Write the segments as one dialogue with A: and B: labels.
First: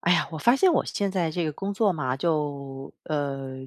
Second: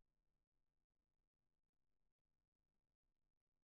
A: 哎呀，我发现我现在这个工作嘛，就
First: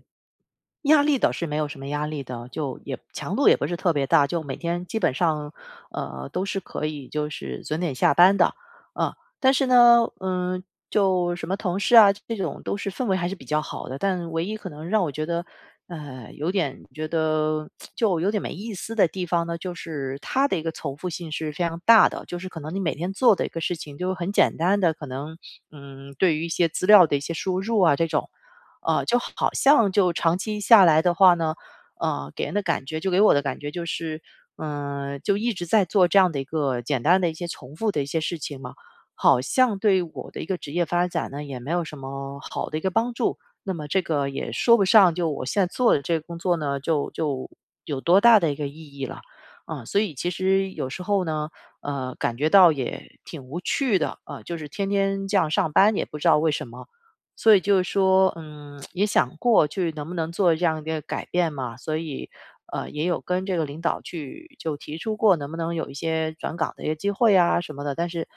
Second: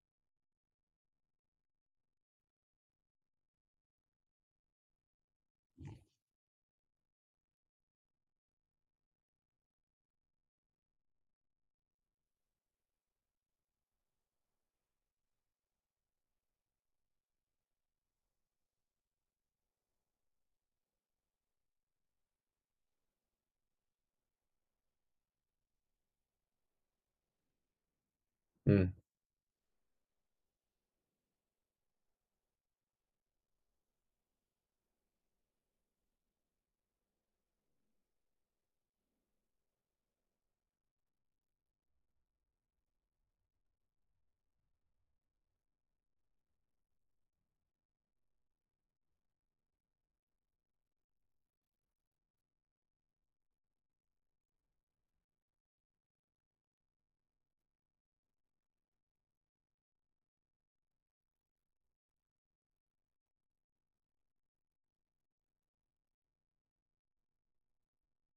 A: 压力倒是没有什么压力的，就也强度也不是特别大，就每天基本上都是可以就是准点下班的，嗯、但是呢，就什么同事啊，这种都是氛围还是比较好的，但唯一可能让我觉得，有点觉得就有点没意思的地方呢，就是它的一个重复性是非常大的，就是可能你每天做的一个事情就很简单的，可能对于一些资料的一些输入啊这种，
B: 嗯
A: 就好像就长期下来的话呢，给人的感觉就给我的感觉就是，嗯、就一直在做这样的一个简单的一些重复的一些事情嘛。好像对我的一个职业发展呢，也没有什么好的一个帮助。那么这个也说不上，就我现在做的这个工作呢，就有多大的一个意义了。啊，所以其实有时候呢，感觉到也挺无趣的，啊，就是天天这样上班，也不知道为什么。所以就是说，也想过去能不能做这样一个改变嘛，所以也有跟这个领导去就提出过，能不能有一些转岗的一个机会啊什么的，但是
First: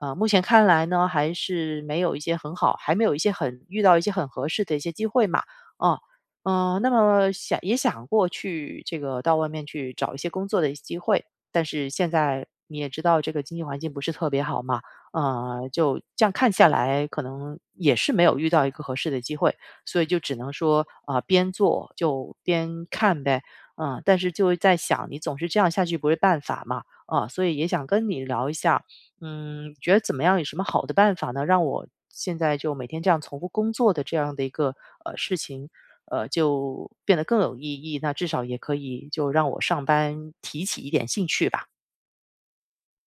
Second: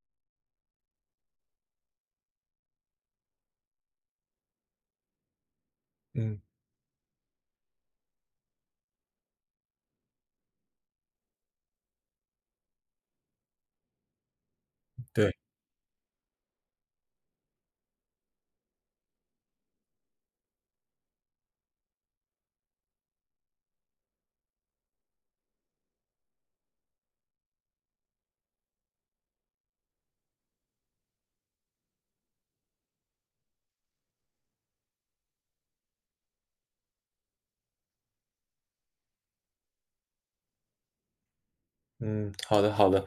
A: 啊，目前看来呢，还是没有一些很好，还没有一些很遇到一些很合适的一些机会嘛，啊，
B: 嗯，
A: 那么想也想过去这个到外面去找一些工作的一些机会，但是现在你也知道这个经济环境不是特别好嘛，
B: 对，
A: 就这样看下来，可能也是没有遇到一个合适的机会，所以就只能说啊、边做就边看呗，嗯、但是就会在想，你总是这样下去不是办法嘛，啊、所以也想跟你聊一下，觉得怎么样？有什么好的办法呢？让我现在就每天这样重复工作的这样的一个事情，就变得更有意义。那至少也可以就让我上班提起一点兴趣吧。
B: 嗯，好的好的，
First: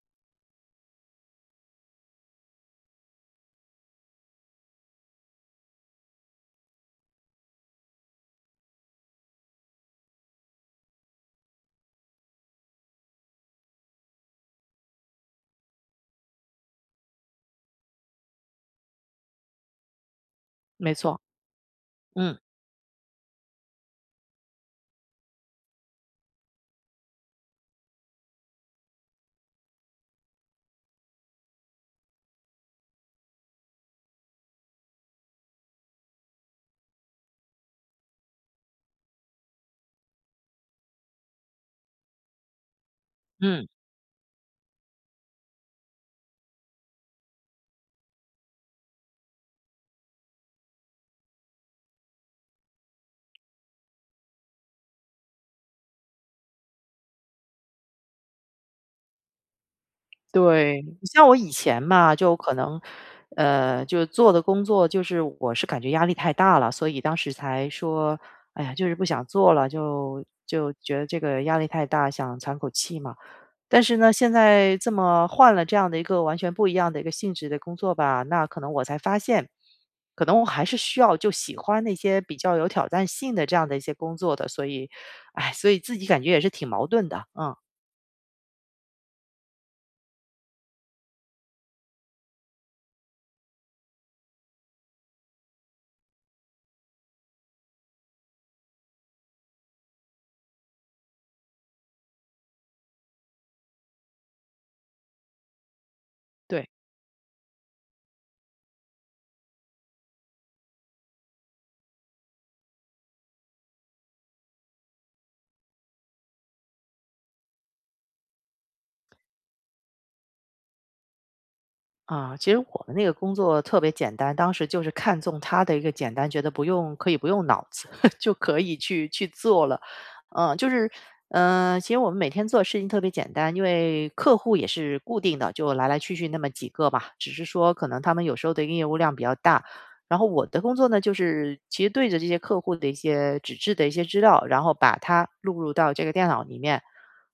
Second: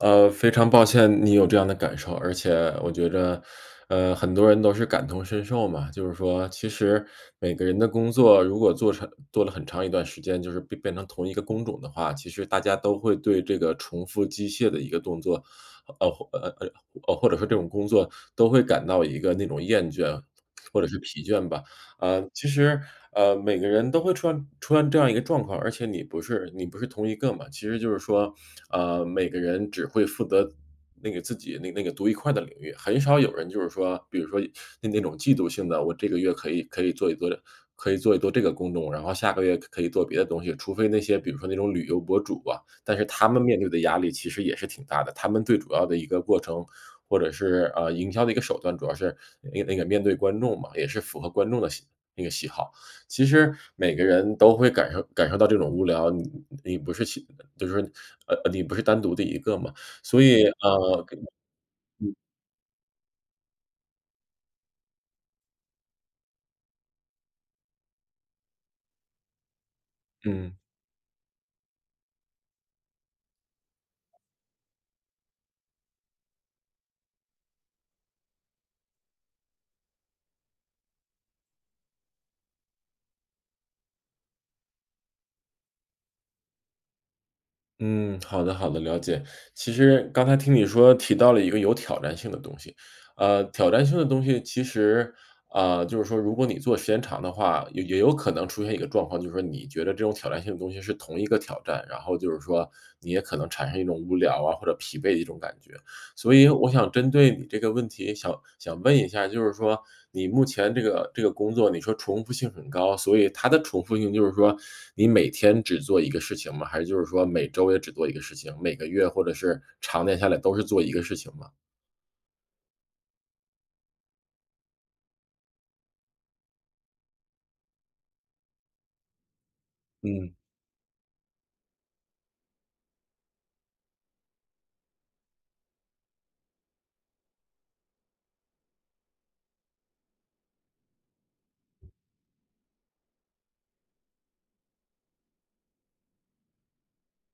B: 非常抱歉你有这样的感受，而且我觉着，很多人都是感同身受嘛。就是说，其实每个人的工作如果做成做了很长一段时间，就是变成同一个工种的话，其实大家都会对这个重复机械的一个动作，呃或呃呃或者说这种工作都会感到一个那种厌倦或者
A: 没
B: 是
A: 错，
B: 疲倦吧。呃，
A: 嗯
B: 其实，每个人都会出现这样一个状况，而且你不是同一个嘛。其实就是说，每个人只会负责那个自己那个独一块的领域，很少有人就是说，比如说那种嫉妒性的，我这个月可以做一做这个工种，然后下个月可以做别的东西，除非那些比如说那种旅游博主啊。但是他们面
A: 嗯，
B: 对的压力其实也是挺大的，他们最主要的一个过程或者是，营销的一个手段，主要是那个面对观众嘛，也是符合观众的喜那个喜好。其实每个人都会感受到这种无聊，你不是其就是，你不是单独的一个嘛。所以，
A: 对。你像我以前嘛，就可能就做的工作就是我是感觉压力太大了，所以当时才说，哎呀，就是不想做了，就
B: 嗯。
A: 就觉得这个压力太大，想喘口气嘛。但是呢，现在这么换了这样的一个完全不一样的一个性质的工作吧，那可能我才发现，可能我还是需要就喜欢那些比较有挑战性的这样的一些工作的，所以，哎，所以自己感觉也是挺矛盾的，嗯，
B: 嗯，好的好的，了解。其实刚才听你说提到了一个有挑战性的东西，挑战性的东西其实，啊，就是说如果你做时间长的话，也有可能出现一个状况，就是说你觉得这种挑战性的东西是同一个挑战，然后就是说你也可能产生一种无聊啊或者疲惫的一种感觉。所以
A: 对。
B: 我想针对你这个问题，想问一下，就是说你目前这个工作，你说重复性很高，所以它的重复性就是说你每天只做一个事情吗？还是就是说每周也只做一个事情，每个月或者是常年下来都是做一个事情吗？
A: 啊，其实我们那个工作特别简单，当时就是看中他的一个简单，觉得不用可以不用脑子 就可以去做了。
B: 嗯
A: 嗯，就是其实我们每天做的事情特别简单，因为客户也是固定的，就来来去去那么几个吧，只是说可能他们有时候的业务量比较大。然后我的工作呢，就是其实对着这些客户的一些纸质的一些资料，然后把它录入到这个电脑里面，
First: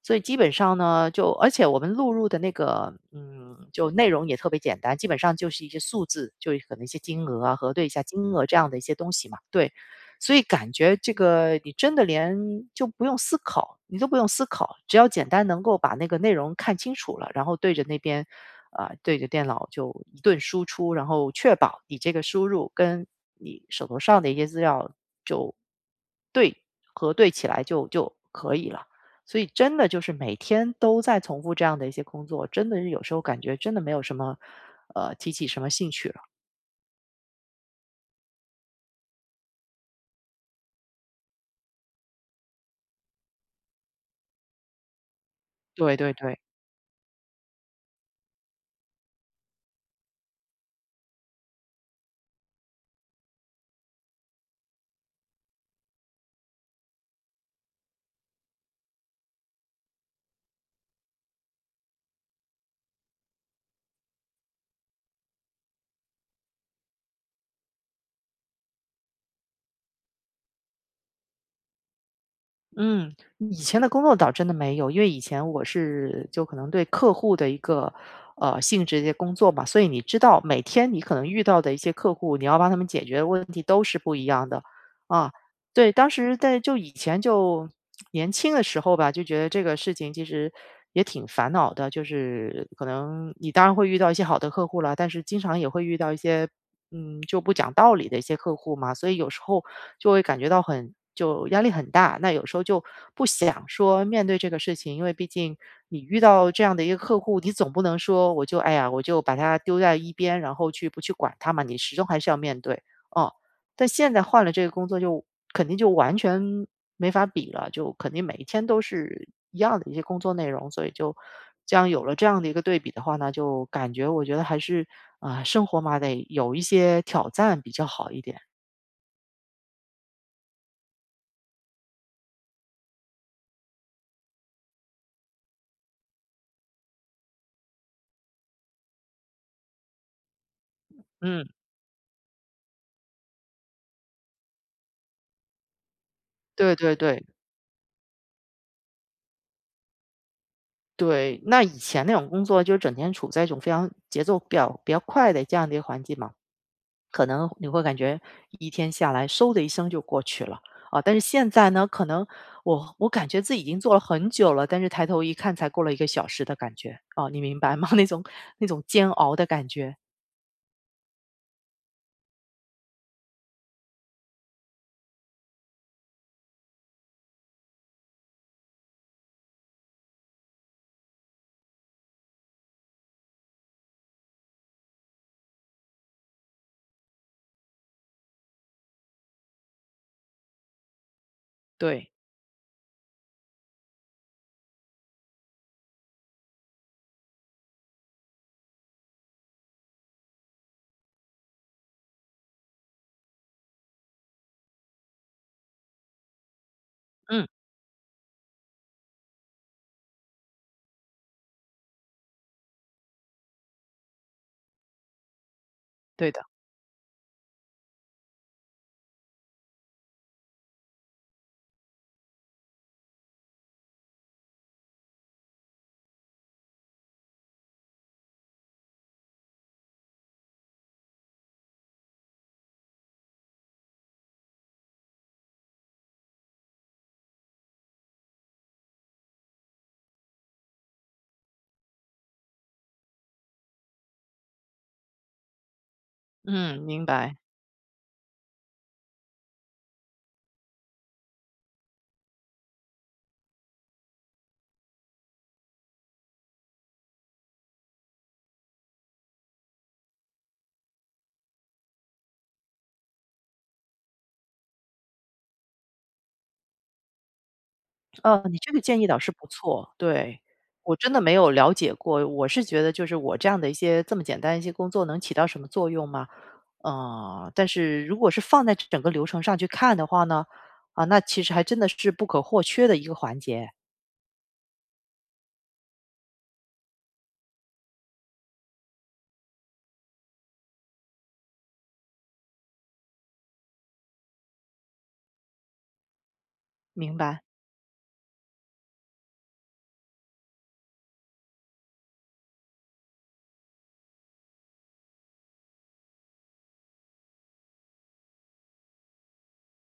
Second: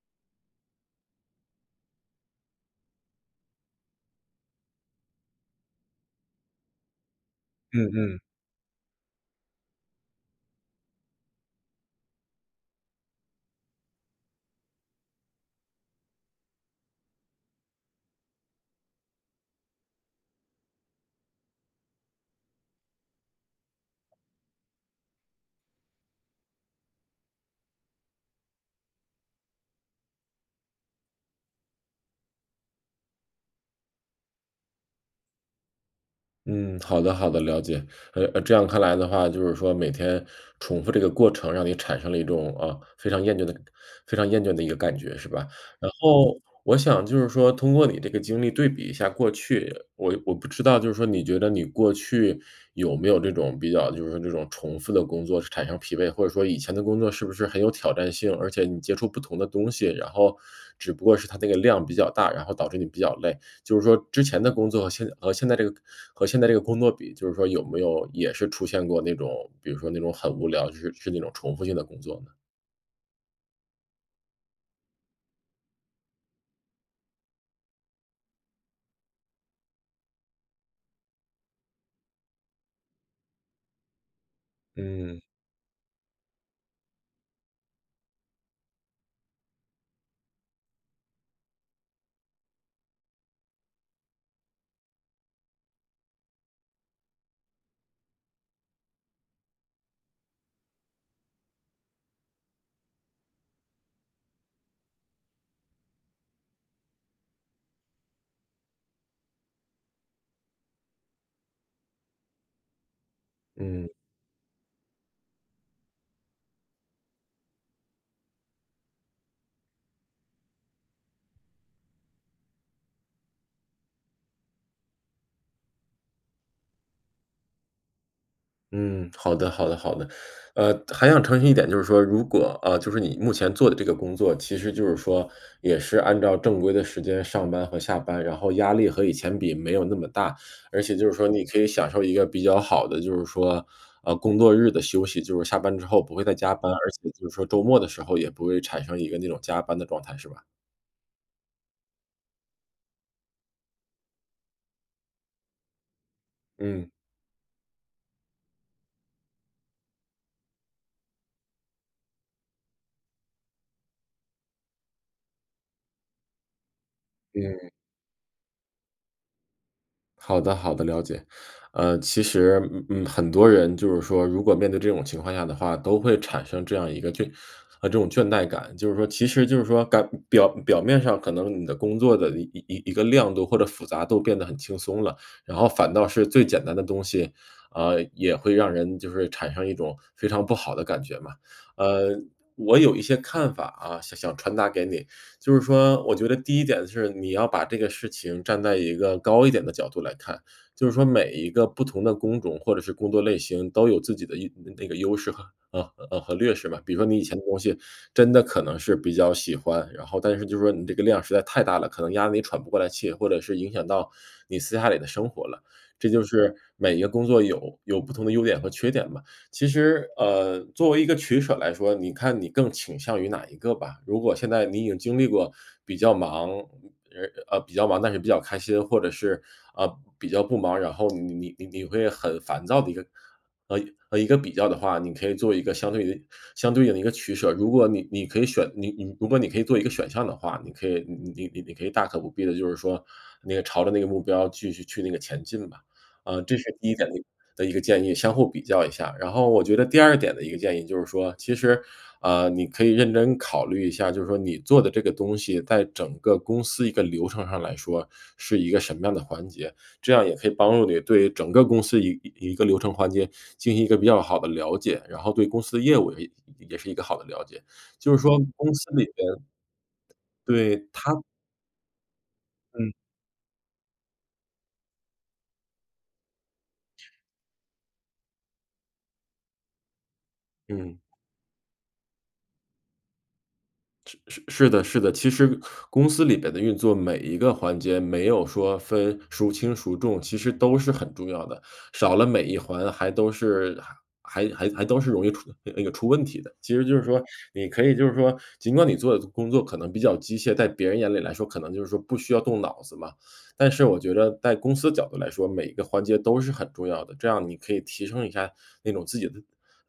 A: 所以基本上呢，就而且我们录入的那个，就内容也特别简单，基本上就是一些数字，就可能一些金额啊，核
B: 嗯
A: 对一下
B: 嗯。
A: 金额这样的一些东西嘛。对，所以感觉这个你真的连就不用思考，你都不用思考，只要简单能够把那个内容看清楚了，然后对着那边，啊、对着电脑就一顿输出，然后确保你这个输入跟你手头上的一些资料就对核对起来就可以了。所以真的就是每天都在重复这样的一些工作，真的是有时候感觉真的没有什么，提起什么兴趣了。
B: 嗯，好的好的，了解。这样看来的话，就是说每天重复这个过程，让你产生了一种啊非常厌倦的、非常厌倦的一个感觉，是吧？然
A: 对对对。
B: 后我想就是说，通过你这个经历对比一下过去，我不知道就是说，你觉得你过去有没有这种比较，就是说这种重复的工作产生疲惫，或者说以前的工作是不是很有挑战性，而且你接触不同的东西，然后只不过是它那个量比较大，然后导致你比较累。就是说之前的工作和现在这个工作比，就是说有没有也是出现过那种，比如说那种很无聊，就是是那种重复性的工作呢？
A: 嗯，以前的工作倒真的没有，因为以前我是就可能对客户的一个性质的一些工作嘛，所以你知道每天你可能遇到的一些客户，你要帮他们解决的问题都是不一样的
B: 嗯
A: 啊。对，当时在就以前就年轻的时候吧，就觉得这个事情其实也挺烦恼的，就是可能你当然会遇到一些好的客户了，但是经常也会遇到一些就不讲道理的一些客户嘛，所以有时候就会感觉到很就压力很大。那有时候就不想说面对这个事情，因为毕竟你遇到这样的一个客户，你总不能说我就哎呀，我就把它丢在一边，然后去不去管他嘛，你始终还是要面对。哦，但
B: 嗯。
A: 现在换了这个工作就肯定就完全没法比了，就肯定每一天都是一样的一些工作内容，所以就这样有了这样的一个对比的话呢，就感觉我觉得还是啊、生活嘛得有一些挑战比较好一点。
B: 嗯，好的好的好的。还想澄清一点，就是说如果啊，呃就是你目前做的这个工作，其实就是说也是按照正规的时间上班和下班，然后压力和以前比没有那么大，而且就是说你
A: 嗯，
B: 可以享受一个比较好的，就是说，工作日的休息，就是下班之后不会再加班，
A: 对
B: 而
A: 对
B: 且
A: 对。
B: 就是说周末的时候也不会产生一个那种加班的状态，是吧？
A: 对，那以前那种工作就整天处在一种非常节奏比较快的这样的一个环境嘛，
B: 嗯
A: 可能你会感觉一天下来，嗖的一声就过去了啊。但是现在呢，可能我感觉自己已经做了很久了，但是抬头一看才过了一个小时的感觉啊，你明
B: 嗯。
A: 白吗？那种煎熬的感觉，
B: 好的，好的，了解。其实,很多人就是说，如果面对这种情况下的话，都会产生这样一个倦，这种倦怠感。就是说，其实就是说，感表面上可能你的工作的一个亮度或者复杂度变得很轻松了，然后反倒是最简单的东西，也会让人就是产生一种非常不好的感觉嘛。
A: 对，
B: 呃，我有一些看法啊，想传达给你。就是说，我觉得第一点是你要把这个事情站在一个高一点的角度来看，就是说每一个不同的工种或者是工作类型都有自己的一那个优势和和劣势嘛。比如说你以前的
A: 嗯，
B: 东西真的可能是比较喜欢，然后但是就是说你这个量实在太大了，可能压得你喘不过来气，或者是影响到你私下里的生活了。这就
A: 对的，
B: 是每一个工作有不同的优点和缺点嘛。其实，作为一个取舍来说，你看你更倾向于哪一个吧？如果现在你已经经历过比较忙，比较忙但是比较开心，或者是比较不忙，然后你会很烦躁的一个，呃一个比较的话，你可以做一个相对应的一个取舍。如果你可以选，如果你可以做一个选项的话，你可以大可不必的，就是说那个朝着那个目标继续去那个前进吧。这是
A: 嗯，
B: 第一
A: 明
B: 点的
A: 白。
B: 的一个建议，相互比较一下。然后我觉得第二点的一个建议就是说，其实，你可以认真考虑一下，就是说你做的这个东西在整个公司一个流程上来说是一个什么样的环节，这样也可以帮助你对整个公司一个流程环节进行一个比较好的了解，然后对公司的业务也是一个好的了解。就是说
A: 你这
B: 公
A: 个
B: 司
A: 建
B: 里
A: 议倒
B: 边
A: 是不错，对。
B: 对
A: 我真
B: 他，
A: 的没有了解过，我是觉得
B: 嗯，
A: 就是我这样的一些这么简单一些工作能起到什么作用吗？但是如果是放在整个流程上去看的话呢，
B: 嗯。
A: 啊，那其实还真的是不可或缺的一个环节，
B: 是的,是的，其实公司里边的运作每一个环节没有说分孰轻孰重，其实都是很重要的，少了每一环还都是还还还都是容易出出问题的。其实就是
A: 明
B: 说，
A: 白。
B: 你可以就是说，尽管你做的工作可能比较机械，在别人眼里来说可能就是说不需要动脑子嘛，但是我觉得在公司角度来说，每一个环节都是很重要的，这样你可以提升一下那种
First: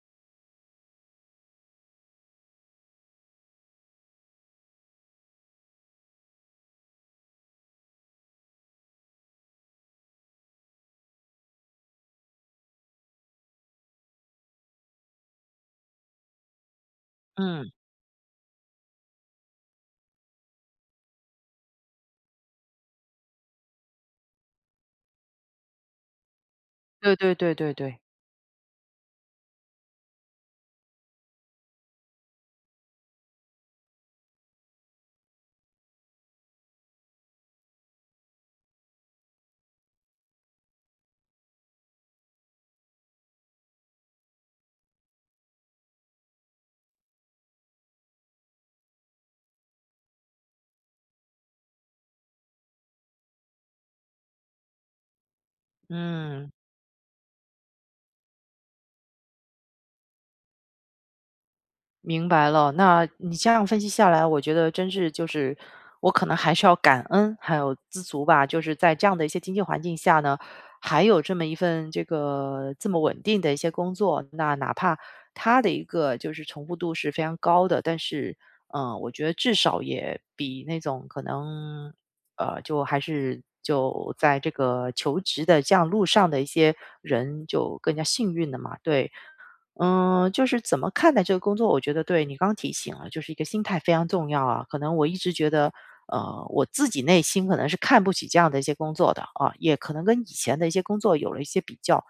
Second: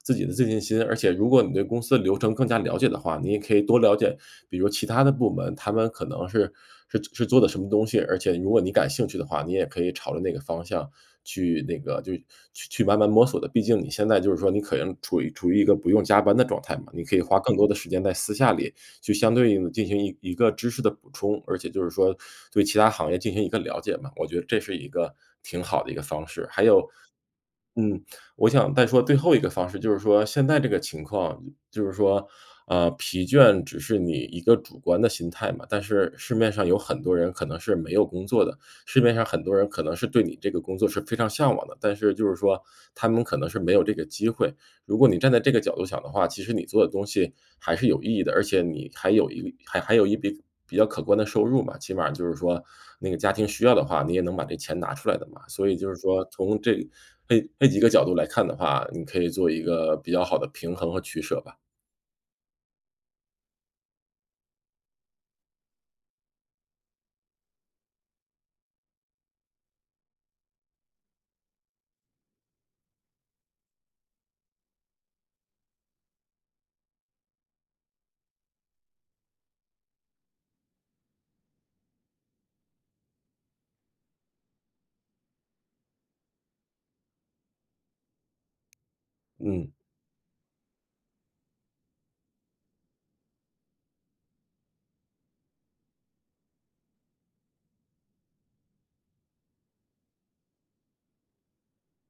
B: 自己的自信心。而且如果你对公司的流程更加了解的话，你也可以多了解，比如其他的部门，他们可能是做的什么东西，而且如果你感兴趣的话，你也可以朝着那个方向去那个就去去慢慢摸索的。毕竟你现在就是说你可能处于一个不用加班的状态嘛，你可以花更多
A: 嗯，
B: 的时间在私下里去相对应的进行一个知识的补充，而且就是说对其他行业进行一个了解嘛，我觉得这是一个挺好的一个方式。还有
A: 对对对对对，
B: 嗯，我想再说最后一个方式，就是说现在这个情况，就是说，疲倦只是你一个主观的心态嘛，但是市面上有很多人可能是没有工作的，市面上很多人可能是对你这个工作是非常向往的，但是就是说他们可能是没有这个机会。如果你站在这个角度想的话，其实你做的东西还是有意义的，而且你还有一个还有一笔比较可观的收入嘛，起码就是说那个家庭需要的话，你也能把这钱拿出来的嘛。所以就是说
A: 嗯。
B: 从这几个角度来看的话，你可以做一个比较好的平衡和取舍吧。
A: 明白了，那你这样分析下来，我觉得真是就是我可能还是要感恩，还有知足吧。就是在这样的一些经济环境下呢，还有这么一份这个这么稳定的一些工作，那哪怕他的一个就是重复度是非常高的，但是我觉得至少也比那种可能就还是就在这个求职的这样路上的一些人就更加幸运的嘛，对。
B: 嗯，
A: 嗯，就是怎么看待这个工作，我觉得对你刚提醒了，就是一个心态非常重要啊。可能我一直觉得，我自己内心可能是看不起这样的一些工作的啊，也可能跟以前的一些工作有了一些比较。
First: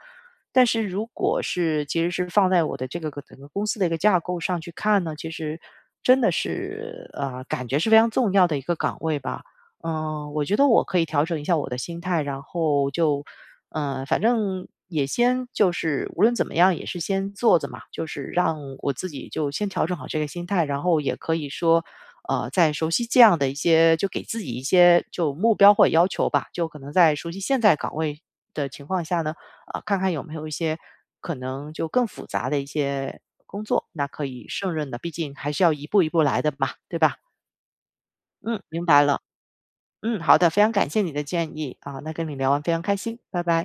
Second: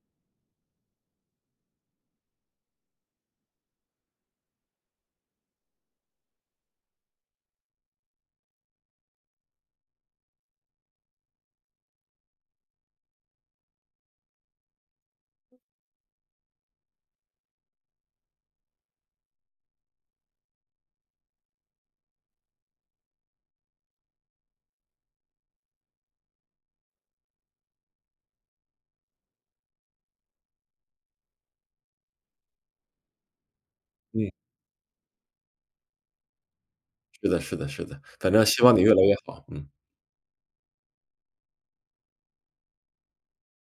A: 但是如果是其实是放在我的这个整个公司的一个架构上去看呢，其实真的是感觉是非常重要的一个岗位吧。嗯，我觉得我可以调整一下我的心态，然后就，反正也先就是无论怎么样也是先做着嘛，就是让我自己就先调整好这个心态，然后也可以说，在熟悉这样的一些就给自己一些就目标或者要求吧，就可能在熟悉现在岗位的情况下呢，啊、看看有没有一些可能就更复杂的一些工作，那可
B: 嗯。
A: 以胜任的，毕竟还是要一步一步来的嘛，对吧？
B: 是的,是的,是的，反正
A: 嗯，
B: 希望你
A: 明
B: 越
A: 白
B: 来越
A: 了。
B: 好，嗯。
A: 嗯，好的，非常感谢你的建议啊，那跟你聊完非常开心，拜拜。